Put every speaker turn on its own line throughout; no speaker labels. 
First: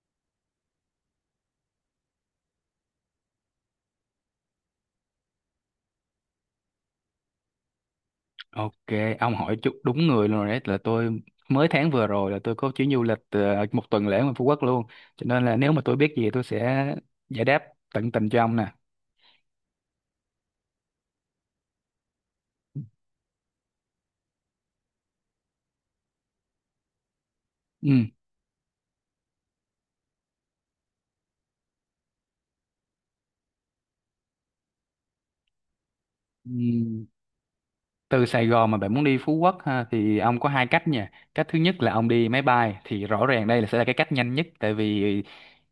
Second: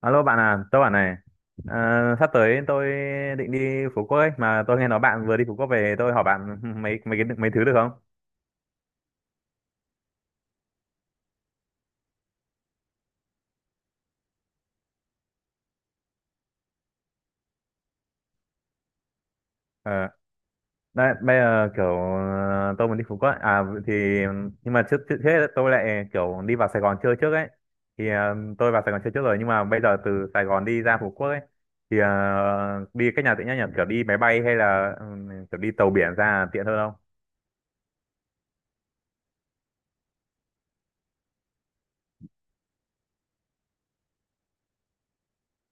Alo bạn à, tôi bảo này, ờ, sắp tới tôi định đi Phú Quốc ấy, mà tôi nghe nói bạn vừa đi Phú Quốc về, tôi hỏi bạn mấy mấy cái mấy thứ được không?
Ok, ông hỏi chút đúng người luôn rồi đấy là tôi mới tháng vừa rồi là tôi có chuyến du lịch một tuần lễ ngoài Phú Quốc luôn. Cho nên là nếu mà tôi biết gì tôi sẽ giải đáp tận tình cho ông nè.
Ờ, đấy, bây giờ kiểu tôi muốn đi Phú Quốc, ấy. À thì nhưng mà trước trước hết ấy, tôi lại kiểu đi vào Sài Gòn chơi trước ấy,
Ừ.
thì tôi vào Sài Gòn chơi trước rồi nhưng mà bây giờ từ Sài Gòn đi ra Phú Quốc ấy, thì đi cách nào tiện nhất nhỉ? Kiểu đi máy bay hay là kiểu đi tàu biển ra là tiện hơn không?
Ừ. Từ Sài Gòn mà bạn muốn đi Phú Quốc ha, thì ông có hai cách nha. Cách thứ nhất là ông đi máy bay thì rõ ràng đây là sẽ là cái cách nhanh nhất, tại vì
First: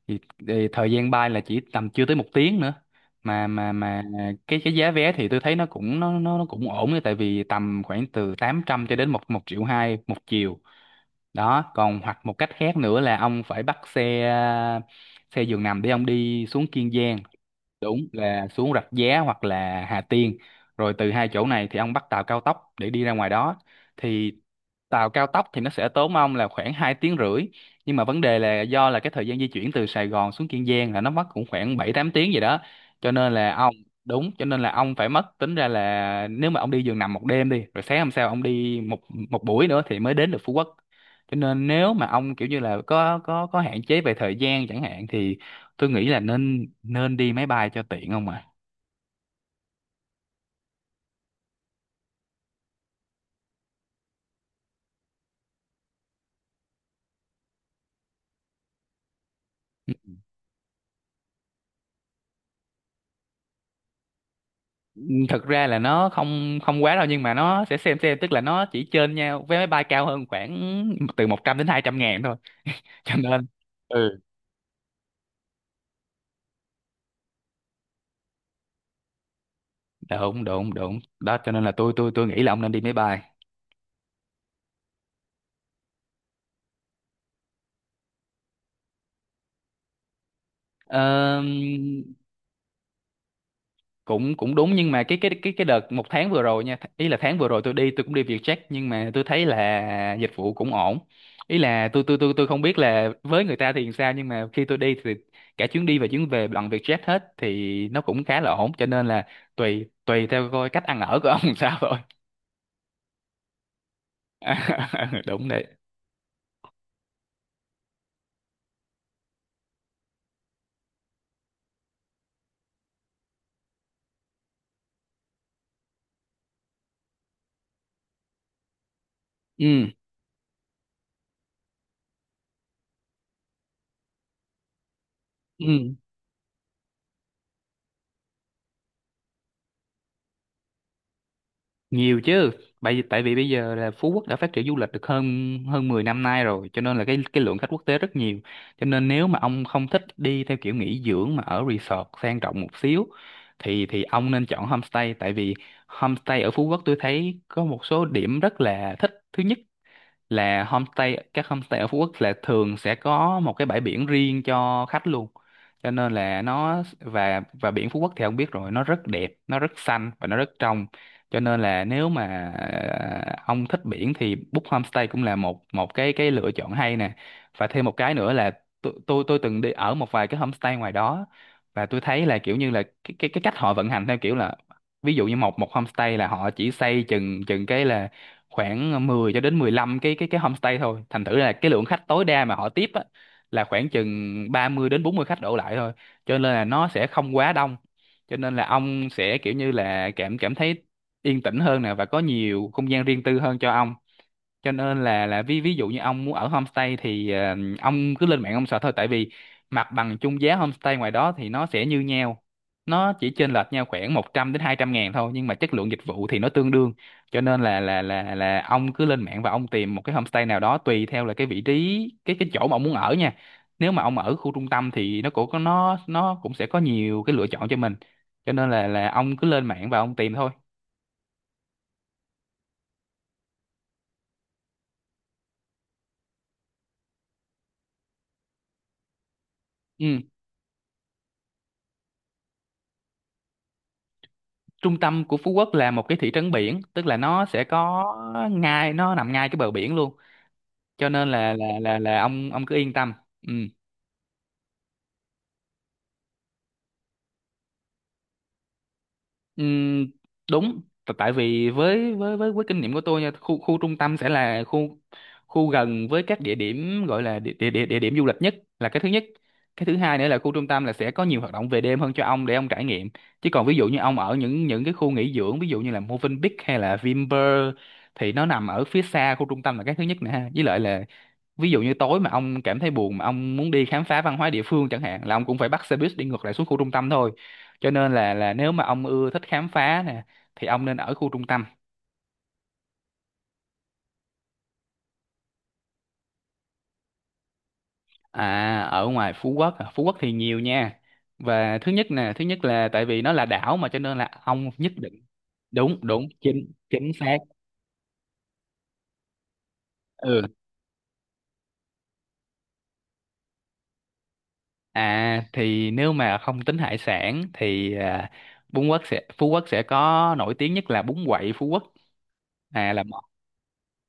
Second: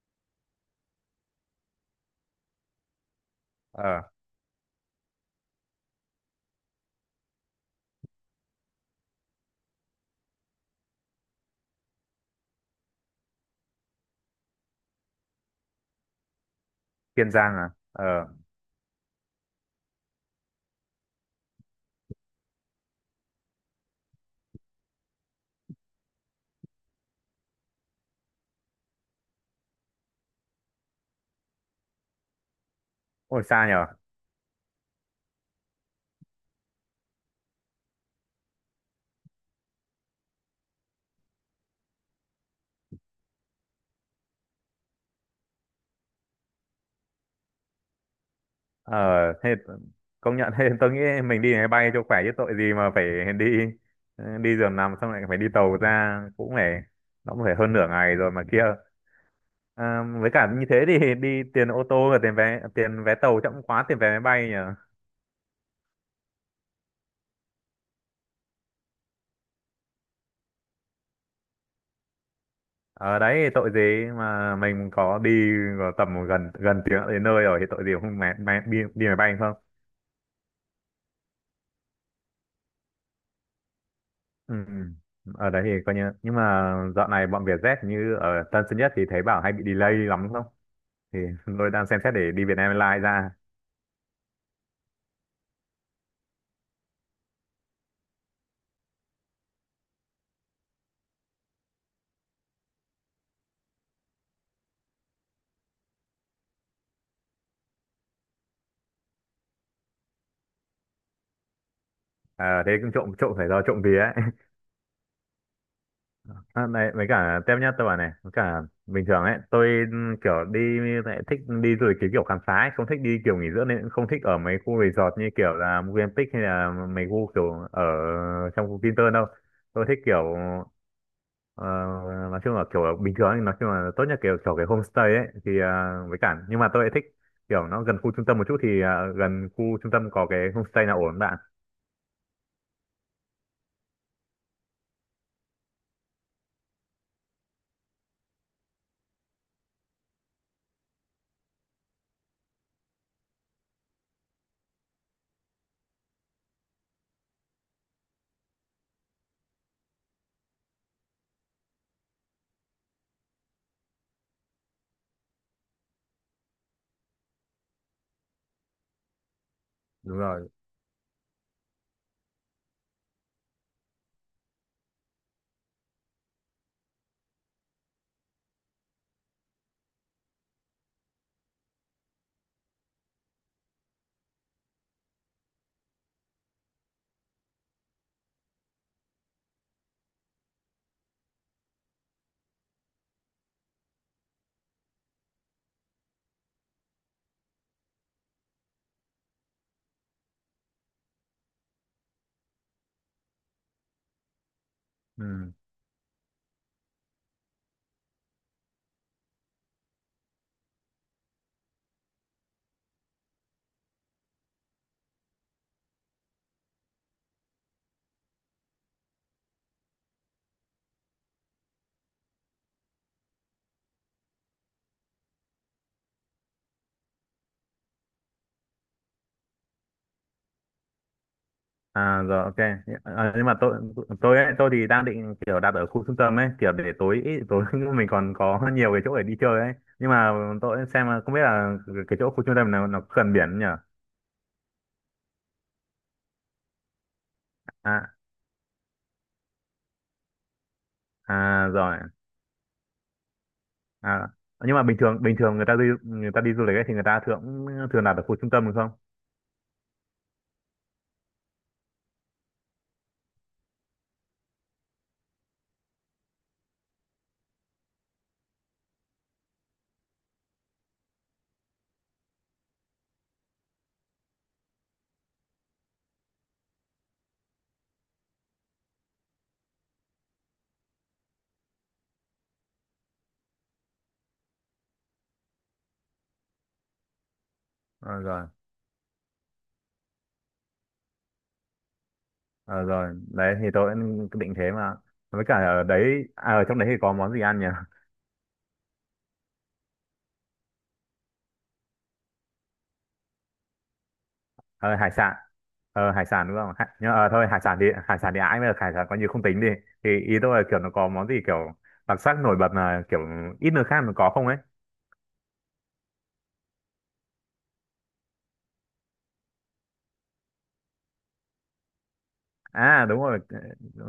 thì, thì thời gian bay là chỉ tầm chưa tới một tiếng nữa, mà mà
Ờ,
mà cái giá vé thì tôi thấy nó cũng ổn đấy, tại vì tầm khoảng từ 800 cho đến một một triệu hai một chiều đó. Còn hoặc một cách khác nữa là ông phải bắt xe xe giường nằm để ông đi xuống Kiên Giang,
Kiên Giang à?
đúng
Ờ,
là xuống Rạch Giá hoặc là Hà Tiên, rồi từ hai chỗ này thì ông bắt tàu cao tốc để đi ra ngoài đó. Thì tàu cao tốc thì nó sẽ tốn ông là khoảng 2 tiếng rưỡi, nhưng mà vấn đề là do là cái thời gian di chuyển từ Sài Gòn xuống Kiên Giang là nó mất cũng khoảng 7 8 tiếng gì đó, cho nên
ôi
là
xa
ông,
nhỉ?
đúng, cho nên là ông phải mất tính ra là nếu mà ông đi giường nằm một đêm đi rồi sáng hôm sau ông đi một một buổi nữa thì mới đến được Phú Quốc. Cho nên nếu mà ông kiểu như là có hạn chế về thời gian chẳng hạn thì tôi nghĩ là nên nên đi máy bay cho tiện không ạ.
Ờ thế công nhận thế tôi nghĩ mình đi máy bay cho khỏe chứ tội gì mà phải đi đi giường nằm xong lại phải đi tàu ra cũng phải nó cũng phải hơn nửa ngày rồi mà kia. À, với cả như thế thì đi tiền ô tô và tiền vé tàu chậm quá tiền vé máy bay nhỉ.
Thật ra là nó không không quá đâu, nhưng mà nó sẽ xem, tức là nó chỉ trên nhau vé máy bay cao hơn khoảng từ 100 đến 200 ngàn thôi cho
Ở đấy
nên
thì tội gì
ừ,
mà mình có đi vào tầm gần gần tiếng đến nơi rồi thì tội gì mà không máy, máy, đi, đi máy bay không.
đúng đúng đúng đó, cho nên là tôi nghĩ là ông nên đi máy bay.
Ừ. Ở đấy thì coi như nhưng mà dạo này bọn Vietjet như ở Tân Sơn Nhất thì thấy bảo hay bị delay lắm không thì
Ờ,
tôi đang xem xét để đi Việt Nam Airlines ra.
cũng cũng đúng, nhưng mà cái đợt một tháng vừa rồi nha, ý là tháng vừa rồi tôi đi, tôi cũng đi Vietjet nhưng mà tôi thấy là dịch vụ cũng ổn. Ý là tôi không biết là với người ta thì sao, nhưng mà khi tôi đi thì cả chuyến đi và chuyến về bằng Vietjet hết thì nó cũng khá là ổn. Cho nên là tùy tùy theo coi cách ăn ở của ông sao thôi.
À, thế cũng trộm trộm phải do trộm vía ấy.
Đúng đấy.
À, này với cả tiếp nhá tôi bảo này với cả bình thường ấy tôi kiểu đi lại thích đi du lịch cái kiểu khám phá ấy, không thích đi kiểu nghỉ dưỡng nên cũng không thích ở mấy khu resort như kiểu là Movenpick hay là mấy khu kiểu ở trong khu Vinpearl đâu. Tôi
Ừ.
thích kiểu ờ, nói chung là kiểu bình thường ấy, nói chung là tốt nhất kiểu kiểu cái homestay ấy thì
Ừ,
à, với cả nhưng mà tôi lại thích kiểu nó gần khu trung tâm một chút thì à, gần khu trung tâm có cái homestay nào ổn bạn?
nhiều chứ. Tại vì bây giờ là Phú Quốc đã phát triển du lịch được hơn hơn 10 năm nay rồi, cho nên là cái lượng khách quốc tế rất nhiều. Cho nên nếu mà ông không thích đi theo kiểu nghỉ dưỡng mà ở resort sang trọng một xíu thì ông nên chọn homestay, tại vì homestay ở Phú Quốc tôi thấy có một số điểm rất là thích. Thứ nhất là homestay, các homestay ở Phú Quốc là thường sẽ có một cái bãi biển riêng cho khách luôn, cho nên là nó, và biển Phú Quốc thì ông biết rồi, nó rất đẹp, nó rất xanh
Đúng
và nó
rồi.
rất trong. Cho nên là nếu mà ông thích biển thì book homestay cũng là một một cái lựa chọn hay nè. Và thêm một cái nữa là tôi từng đi ở một vài cái homestay ngoài đó, và tôi thấy là kiểu như là cái cách họ vận hành theo kiểu là ví dụ như một một homestay là họ chỉ xây chừng chừng cái là khoảng 10 cho đến 15 cái homestay thôi, thành thử là cái lượng khách tối đa mà họ tiếp á, là khoảng chừng 30 đến 40 khách đổ lại thôi, cho nên là nó sẽ không quá đông. Cho nên là ông sẽ kiểu như là cảm cảm thấy yên tĩnh hơn nè, và có nhiều không gian riêng tư hơn cho ông. Cho nên là
Ừ.
ví ví dụ như ông muốn ở homestay thì ông cứ lên mạng ông sợ thôi, tại vì mặt bằng chung giá homestay ngoài đó thì nó sẽ như nhau, nó chỉ chênh lệch nhau khoảng 100 đến 200 ngàn thôi, nhưng mà chất lượng dịch vụ thì nó tương đương. Cho nên là ông cứ lên mạng và ông tìm một cái homestay nào đó tùy theo là cái vị trí cái chỗ mà ông muốn ở nha. Nếu mà ông ở khu trung tâm thì nó cũng sẽ có nhiều cái lựa chọn cho mình, cho nên là ông cứ lên mạng và ông tìm thôi.
À rồi, ok. Ờ, nhưng mà tôi ấy, tôi thì đang định kiểu đặt ở khu trung tâm ấy, kiểu để tối tối mình còn có nhiều cái chỗ để đi chơi ấy. Nhưng
Ừ,
mà tôi xem là không biết là cái chỗ khu trung tâm nào nó có gần biển không nhỉ?
trung tâm của Phú Quốc là một cái thị trấn biển, tức là nó sẽ có
À,
ngay, nó nằm ngay cái bờ biển luôn, cho nên là
à rồi.
ông cứ yên tâm. Ừ.
À nhưng mà bình thường người ta đi du lịch ấy thì người ta thường thường đặt ở khu trung tâm đúng không?
Ừm, đúng. Tại vì với kinh nghiệm của tôi nha, khu khu trung tâm sẽ là khu khu gần với các địa điểm, gọi là địa điểm du lịch nhất, là cái thứ nhất. Cái thứ hai nữa là khu trung tâm là sẽ có nhiều hoạt động về đêm hơn cho ông để ông trải nghiệm. Chứ còn ví dụ như ông ở những cái khu nghỉ dưỡng, ví dụ như là Movenpick hay là Vinpearl, thì nó nằm ở phía xa khu trung tâm là cái thứ nhất nè ha. Với lại là ví dụ như tối mà ông cảm thấy buồn mà ông muốn đi khám phá văn hóa địa phương chẳng hạn, là ông cũng phải bắt xe buýt đi ngược lại xuống khu trung tâm thôi. Cho nên
Ờ,
là
rồi.
nếu mà ông ưa thích khám phá nè thì ông nên ở khu trung tâm.
Ờ, rồi, đấy thì tôi cũng định thế mà. Với cả ở đấy à, ở trong đấy thì có món gì ăn nhỉ?
À, ở ngoài Phú Quốc à, Phú Quốc thì nhiều nha. Và thứ nhất nè, thứ nhất là tại vì nó là đảo mà, cho nên là ông nhất
Ờ, Hải
định,
sản.
đúng
Hải
đúng,
sản đúng
chính
không? Nhưng
chính
mà
xác.
thôi hải sản thì ái mới được hải sản coi như không tính đi thì ý
Ừ.
tôi là kiểu nó có món gì kiểu đặc sắc nổi bật là kiểu ít nơi khác nó có không ấy.
À thì nếu mà không tính hải sản thì à, Phú Quốc sẽ có nổi tiếng nhất là bún quậy Phú Quốc. À là
À đúng rồi.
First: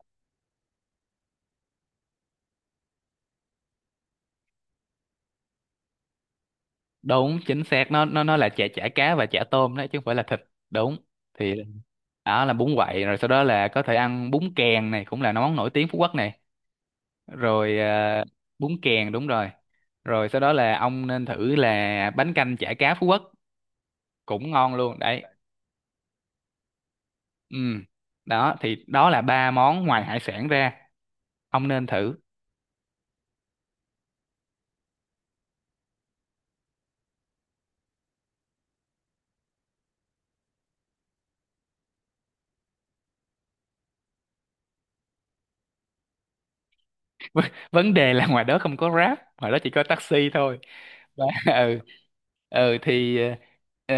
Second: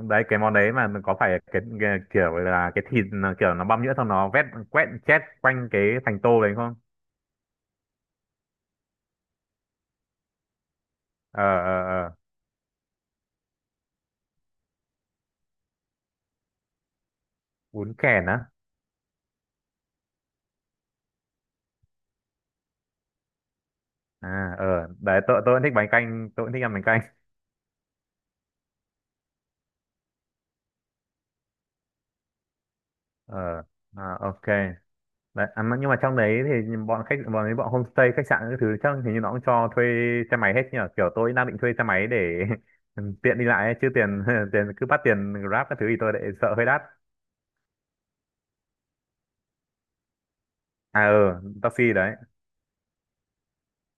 Đấy cái món đấy mà có phải cái kiểu là cái thịt nó kiểu nó băm nhuyễn xong nó vét quét chét quanh cái thành tô đấy không?
đúng, chính xác, nó là chả chả cá và chả tôm đấy, chứ không phải là thịt. Đúng.
Ờ
Thì
ờ ờ.
đó là bún quậy, rồi sau đó là có thể ăn bún kèn này, cũng là món nổi tiếng Phú Quốc này. Rồi
Bún
ờ,
kèn á.
bún kèn đúng rồi. Rồi sau đó là ông nên thử là bánh canh chả cá Phú Quốc, cũng
À ờ
ngon luôn
đấy
đấy.
tôi cũng thích bánh canh tôi cũng thích ăn bánh canh.
Ừ. Đó, thì đó là ba món ngoài hải sản ra ông nên thử.
Ờ. À, ok. Đấy, à, nhưng mà trong đấy thì bọn homestay khách sạn các thứ chắc hình như nó cũng cho thuê xe máy hết nhỉ kiểu tôi đang định thuê xe máy để tiện đi lại ấy, chứ tiền tiền cứ bắt tiền Grab các thứ thì tôi lại sợ hơi đắt.
Vấn đề là ngoài đó không có Grab, ngoài đó chỉ có taxi thôi.
À
Và-
ừ.
ừ.
Taxi đấy.
Ừ thì ờ,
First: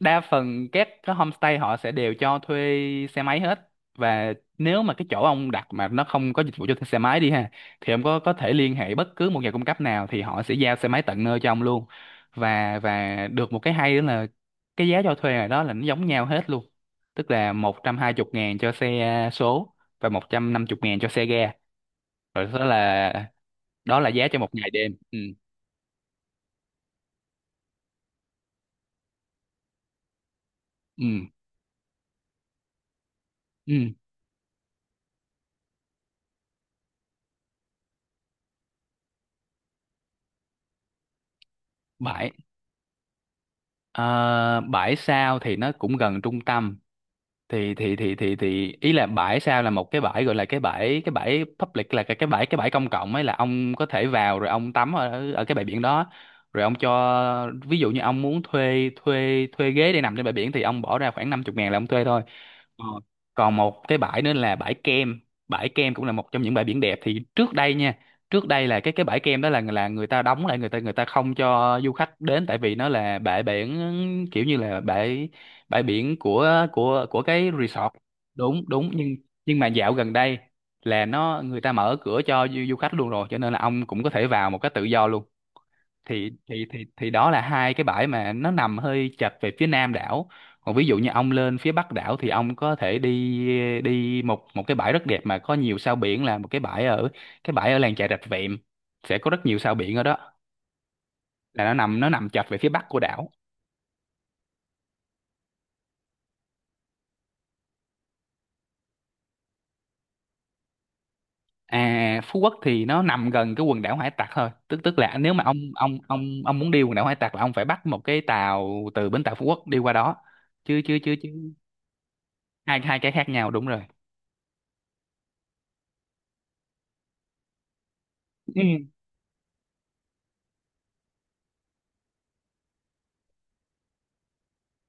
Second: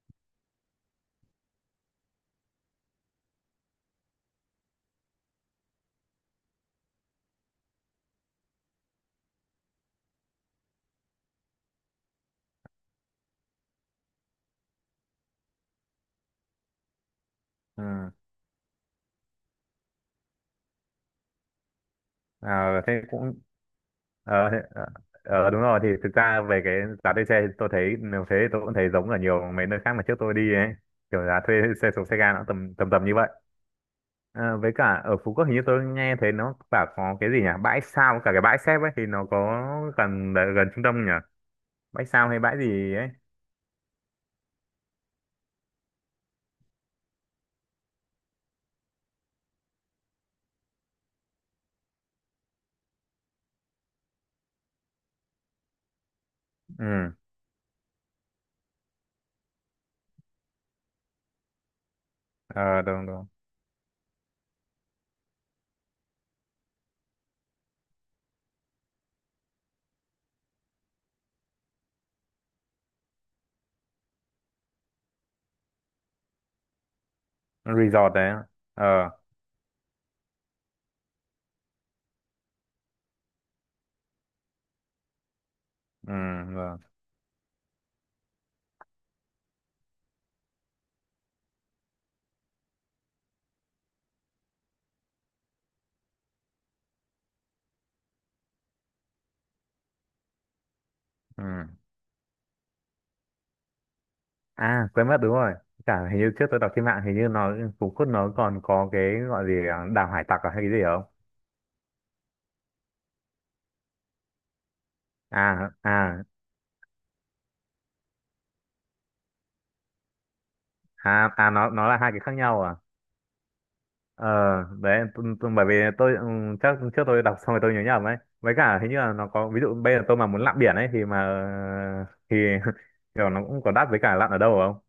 đa phần các cái homestay họ sẽ đều cho thuê xe máy hết. Và nếu mà cái chỗ ông đặt mà nó không có dịch vụ cho thuê xe máy đi ha, thì ông có thể liên hệ bất cứ một nhà cung cấp nào thì họ sẽ giao xe máy tận nơi cho ông luôn. Và được một cái hay đó là cái giá cho thuê ngoài đó là nó giống nhau hết luôn, tức là một trăm
Ừ.
hai chục ngàn cho xe số và một trăm năm chục ngàn cho xe ga. Rồi, đó
À, thế
là,
cũng
đó là giá cho một
ờ thế-
ngày
ờ,
đêm. Ừ.
đúng rồi thì thực ra về cái giá thuê xe thì tôi thấy nếu thế thì tôi cũng thấy giống ở nhiều mấy nơi khác mà trước tôi đi ấy
Ừ.
kiểu giá thuê xe số xe ga nó tầm tầm tầm như vậy.
Ừ,
Ờ, với cả ở Phú Quốc hình như tôi nghe thấy nó bảo có cái gì nhỉ bãi sao cả cái bãi xếp ấy thì nó có gần gần trung tâm nhỉ, bãi sao
vậy.
hay bãi gì ấy.
Ờ, bãi Sao thì nó cũng gần trung tâm. Thì ý là bãi Sao là một cái bãi, gọi là cái bãi public, là cái bãi công cộng ấy, là ông có thể vào rồi ông tắm ở ở cái bãi biển đó. Rồi ông
Ừ.
cho ví dụ như ông muốn thuê thuê thuê ghế để nằm trên bãi biển thì ông bỏ ra khoảng 50 ngàn là ông thuê thôi.
Ờ
Ờ.
đúng đúng.
Còn một cái bãi nữa là bãi Kem. Bãi Kem cũng là một trong những bãi biển đẹp. Thì trước đây nha, trước đây là cái bãi Kem đó là người ta đóng lại, người ta không cho du khách đến, tại vì nó là bãi biển kiểu như là bãi bãi biển của cái resort.
Resort đấy.
Đúng, đúng,
Ờ.
nhưng mà dạo gần đây là nó người ta mở cửa cho du khách luôn rồi, cho nên là ông cũng có thể vào một cách tự do luôn.
Ừ
thì thì
rồi.
thì thì đó là hai cái bãi mà nó nằm hơi chật về phía nam đảo. Còn ví dụ như ông lên phía bắc đảo thì ông có thể đi đi một một cái bãi rất đẹp mà có nhiều sao biển, là một cái bãi ở làng chài Rạch Vẹm, sẽ có rất nhiều sao biển ở đó,
Ừ.
là nó nằm chật về phía bắc của đảo.
À quên mất, đúng rồi, cả hình như trước tôi đọc trên mạng hình như Phú Quốc nó còn có cái gọi gì à, Đảo Hải Tặc à, hay cái gì không?
À, Phú Quốc thì nó nằm gần cái quần đảo Hải Tặc thôi, tức tức là nếu mà ông
À
ông
à
ông ông muốn đi quần đảo Hải Tặc là ông phải bắt một cái tàu từ bến tàu Phú Quốc đi qua đó, chứ chứ chứ chứ
à à nó là hai cái khác nhau à?
hai hai cái khác nhau, đúng rồi.
Ờ, đấy, bởi vì tôi chắc trước tôi đọc xong rồi tôi nhớ nhầm ấy. Với
Ừ.
cả hình như là nó có, ví dụ bây giờ tôi mà muốn lặn biển ấy thì mà, thì kiểu nó cũng có đắt với cả lặn ở đâu không?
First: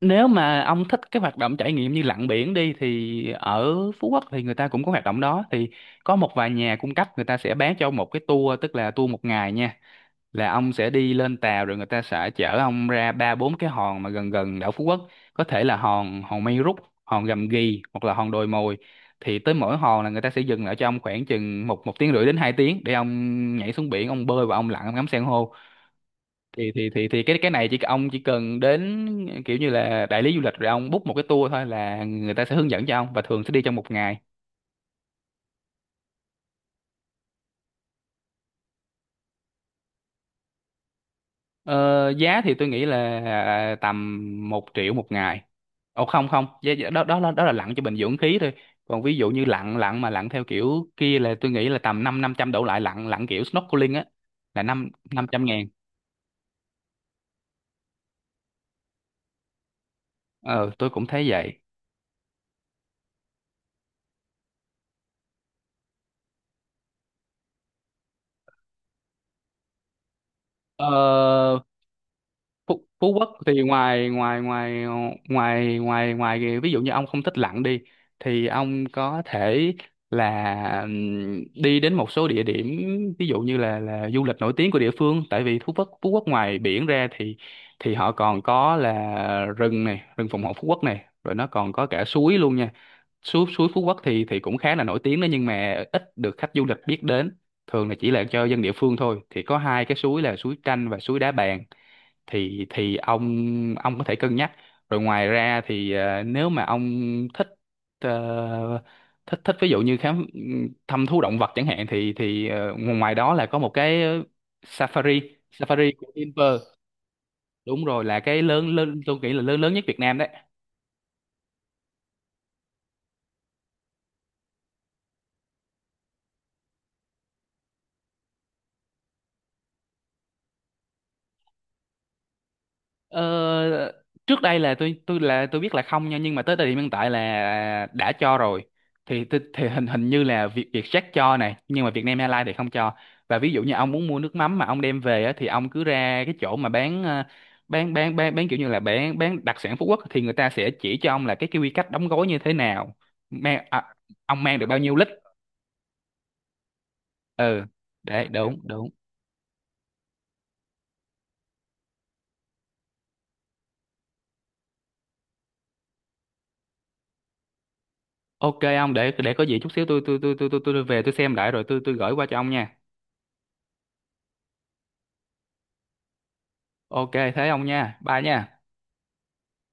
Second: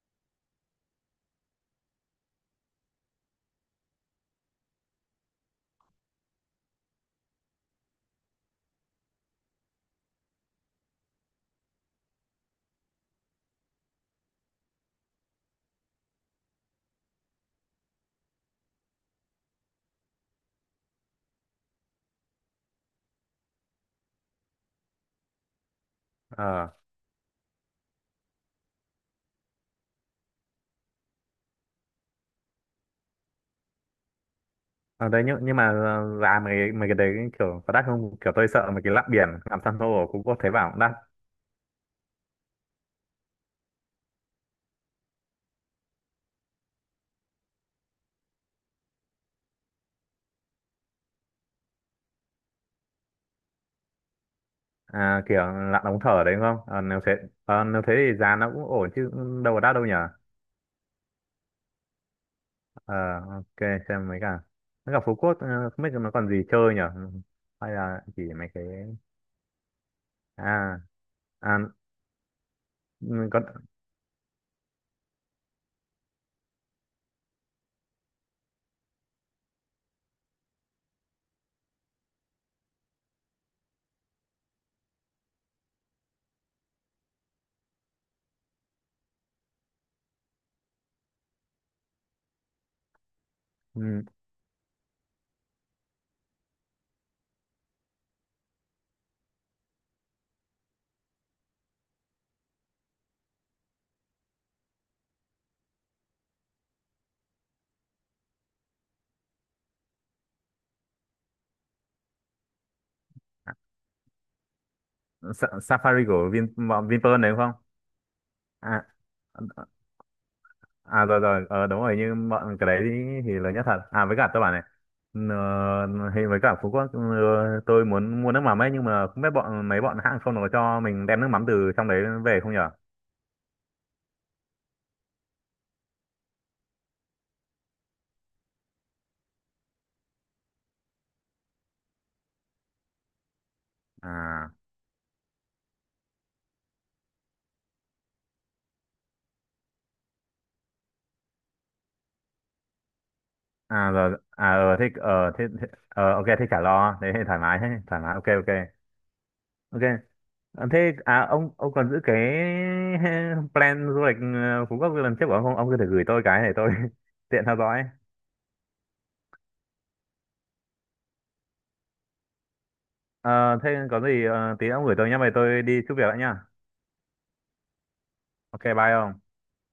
Nếu mà ông thích cái hoạt động trải nghiệm như lặn biển đi thì ở Phú Quốc thì người ta cũng có hoạt động đó, thì có một vài nhà cung cấp người ta sẽ bán cho một cái tour, tức là tour một ngày nha, là ông sẽ đi lên tàu rồi người ta sẽ chở ông ra ba bốn cái hòn mà gần gần đảo Phú Quốc, có thể là hòn hòn Mây Rút, hòn Gầm Ghì hoặc là hòn Đồi Mồi. Thì tới mỗi hòn là người ta sẽ dừng lại cho ông khoảng chừng một một tiếng rưỡi đến 2 tiếng để ông nhảy xuống biển, ông bơi và ông lặn, ông ngắm san hô.
Ờ.
Thì cái này, chỉ cần đến kiểu như là đại lý du lịch rồi ông book một cái tour thôi là người ta sẽ hướng dẫn cho ông, và thường sẽ đi trong một ngày.
Ờ, đấy nhưng mà giá mấy cái đấy kiểu có đắt không? Kiểu tôi sợ mấy cái lặn biển, làm san hô ở Phú Quốc thấy bảo cũng đắt.
Ờ, Giá thì tôi nghĩ là tầm 1 triệu một ngày. Không, không, giá, giá- đó đó là lặn cho bình dưỡng khí thôi. Còn ví dụ như lặn lặn mà lặn theo kiểu kia là tôi nghĩ là tầm năm năm trăm đổ lại, lặn lặn kiểu snorkeling á, là năm
À,
năm
kiểu
trăm ngàn.
lặn ống thở đấy đúng không? Ờ, nếu thế thì giá nó cũng ổn chứ đâu có đắt đâu nhở?
Ờ tôi cũng thấy vậy.
Ờ, ok, xem mấy cả. Mấy cả Phú Quốc, không biết nó còn gì chơi nhở? Hay là chỉ mấy cái... À
ờ
à
Phú
ừ,
Quốc
có
thì ngoài ngoài ngoài ngoài ngoài ngoài kìa, ví dụ như ông không thích lặn đi thì ông có thể là đi đến một số địa điểm, ví dụ như là du lịch nổi tiếng của địa phương. Tại vì Phú Quốc ngoài biển ra thì họ còn có là rừng này, rừng phòng hộ Phú Quốc này, rồi nó còn có cả suối luôn nha. Suối suối Phú Quốc
ừ,
thì cũng khá là nổi tiếng đó, nhưng mà ít được khách du lịch biết đến, thường là chỉ là cho dân địa phương thôi. Thì có hai cái suối là suối Tranh và suối Đá Bàn, thì ông có thể cân nhắc. Rồi ngoài ra thì nếu mà ông thích ờ, thích thích ví dụ như thăm thú động vật chẳng hạn, thì ngoài đó là có một cái safari safari
Safari
của
của
Vinpearl,
bọn Vinpearl đấy đúng không?
đúng rồi, là cái lớn
À
lớn tôi nghĩ là lớn lớn nhất Việt Nam đấy.
à rồi rồi, ờ, đúng rồi nhưng bọn cái đấy thì lớn nhất thật à, với cả tôi bảo này thì với cả Phú Quốc tôi muốn mua nước mắm ấy nhưng mà không biết bọn hãng không nó có cho mình đem nước mắm từ trong đấy về không nhở.
Ờ, trước đây là tôi là tôi biết là không nha, nhưng mà tới thời điểm hiện tại là đã cho rồi. Thì hình hình như là Vietjet cho này, nhưng mà Vietnam Airlines thì không cho. Và ví dụ như ông muốn mua nước
À
mắm mà ông đem về á, thì ông cứ ra cái chỗ mà bán bán kiểu như là bán đặc sản Phú Quốc, thì người ta sẽ chỉ cho ông là cái quy cách đóng gói như thế nào, mang
à rồi
ông
à
mang được bao nhiêu lít.
ờ thế, thế ờ, ok thế chả lo, thế thì thoải mái,
Ừ,
thế thoải mái, ok
để
ok
đúng, đúng.
ok. À, thế à ông còn giữ cái plan du lịch Phú Quốc lần trước của ông không? Ông có thể gửi tôi cái để tôi tiện theo dõi.
Ok, ông, để có gì chút xíu tôi về tôi xem lại rồi tôi gửi qua cho ông nha.
Ờ, thế có gì tí ông gửi tôi nhé, vậy tôi đi chút việc đã nhá.
Ok thế ông nha. Bye nha.
Ok bye ông.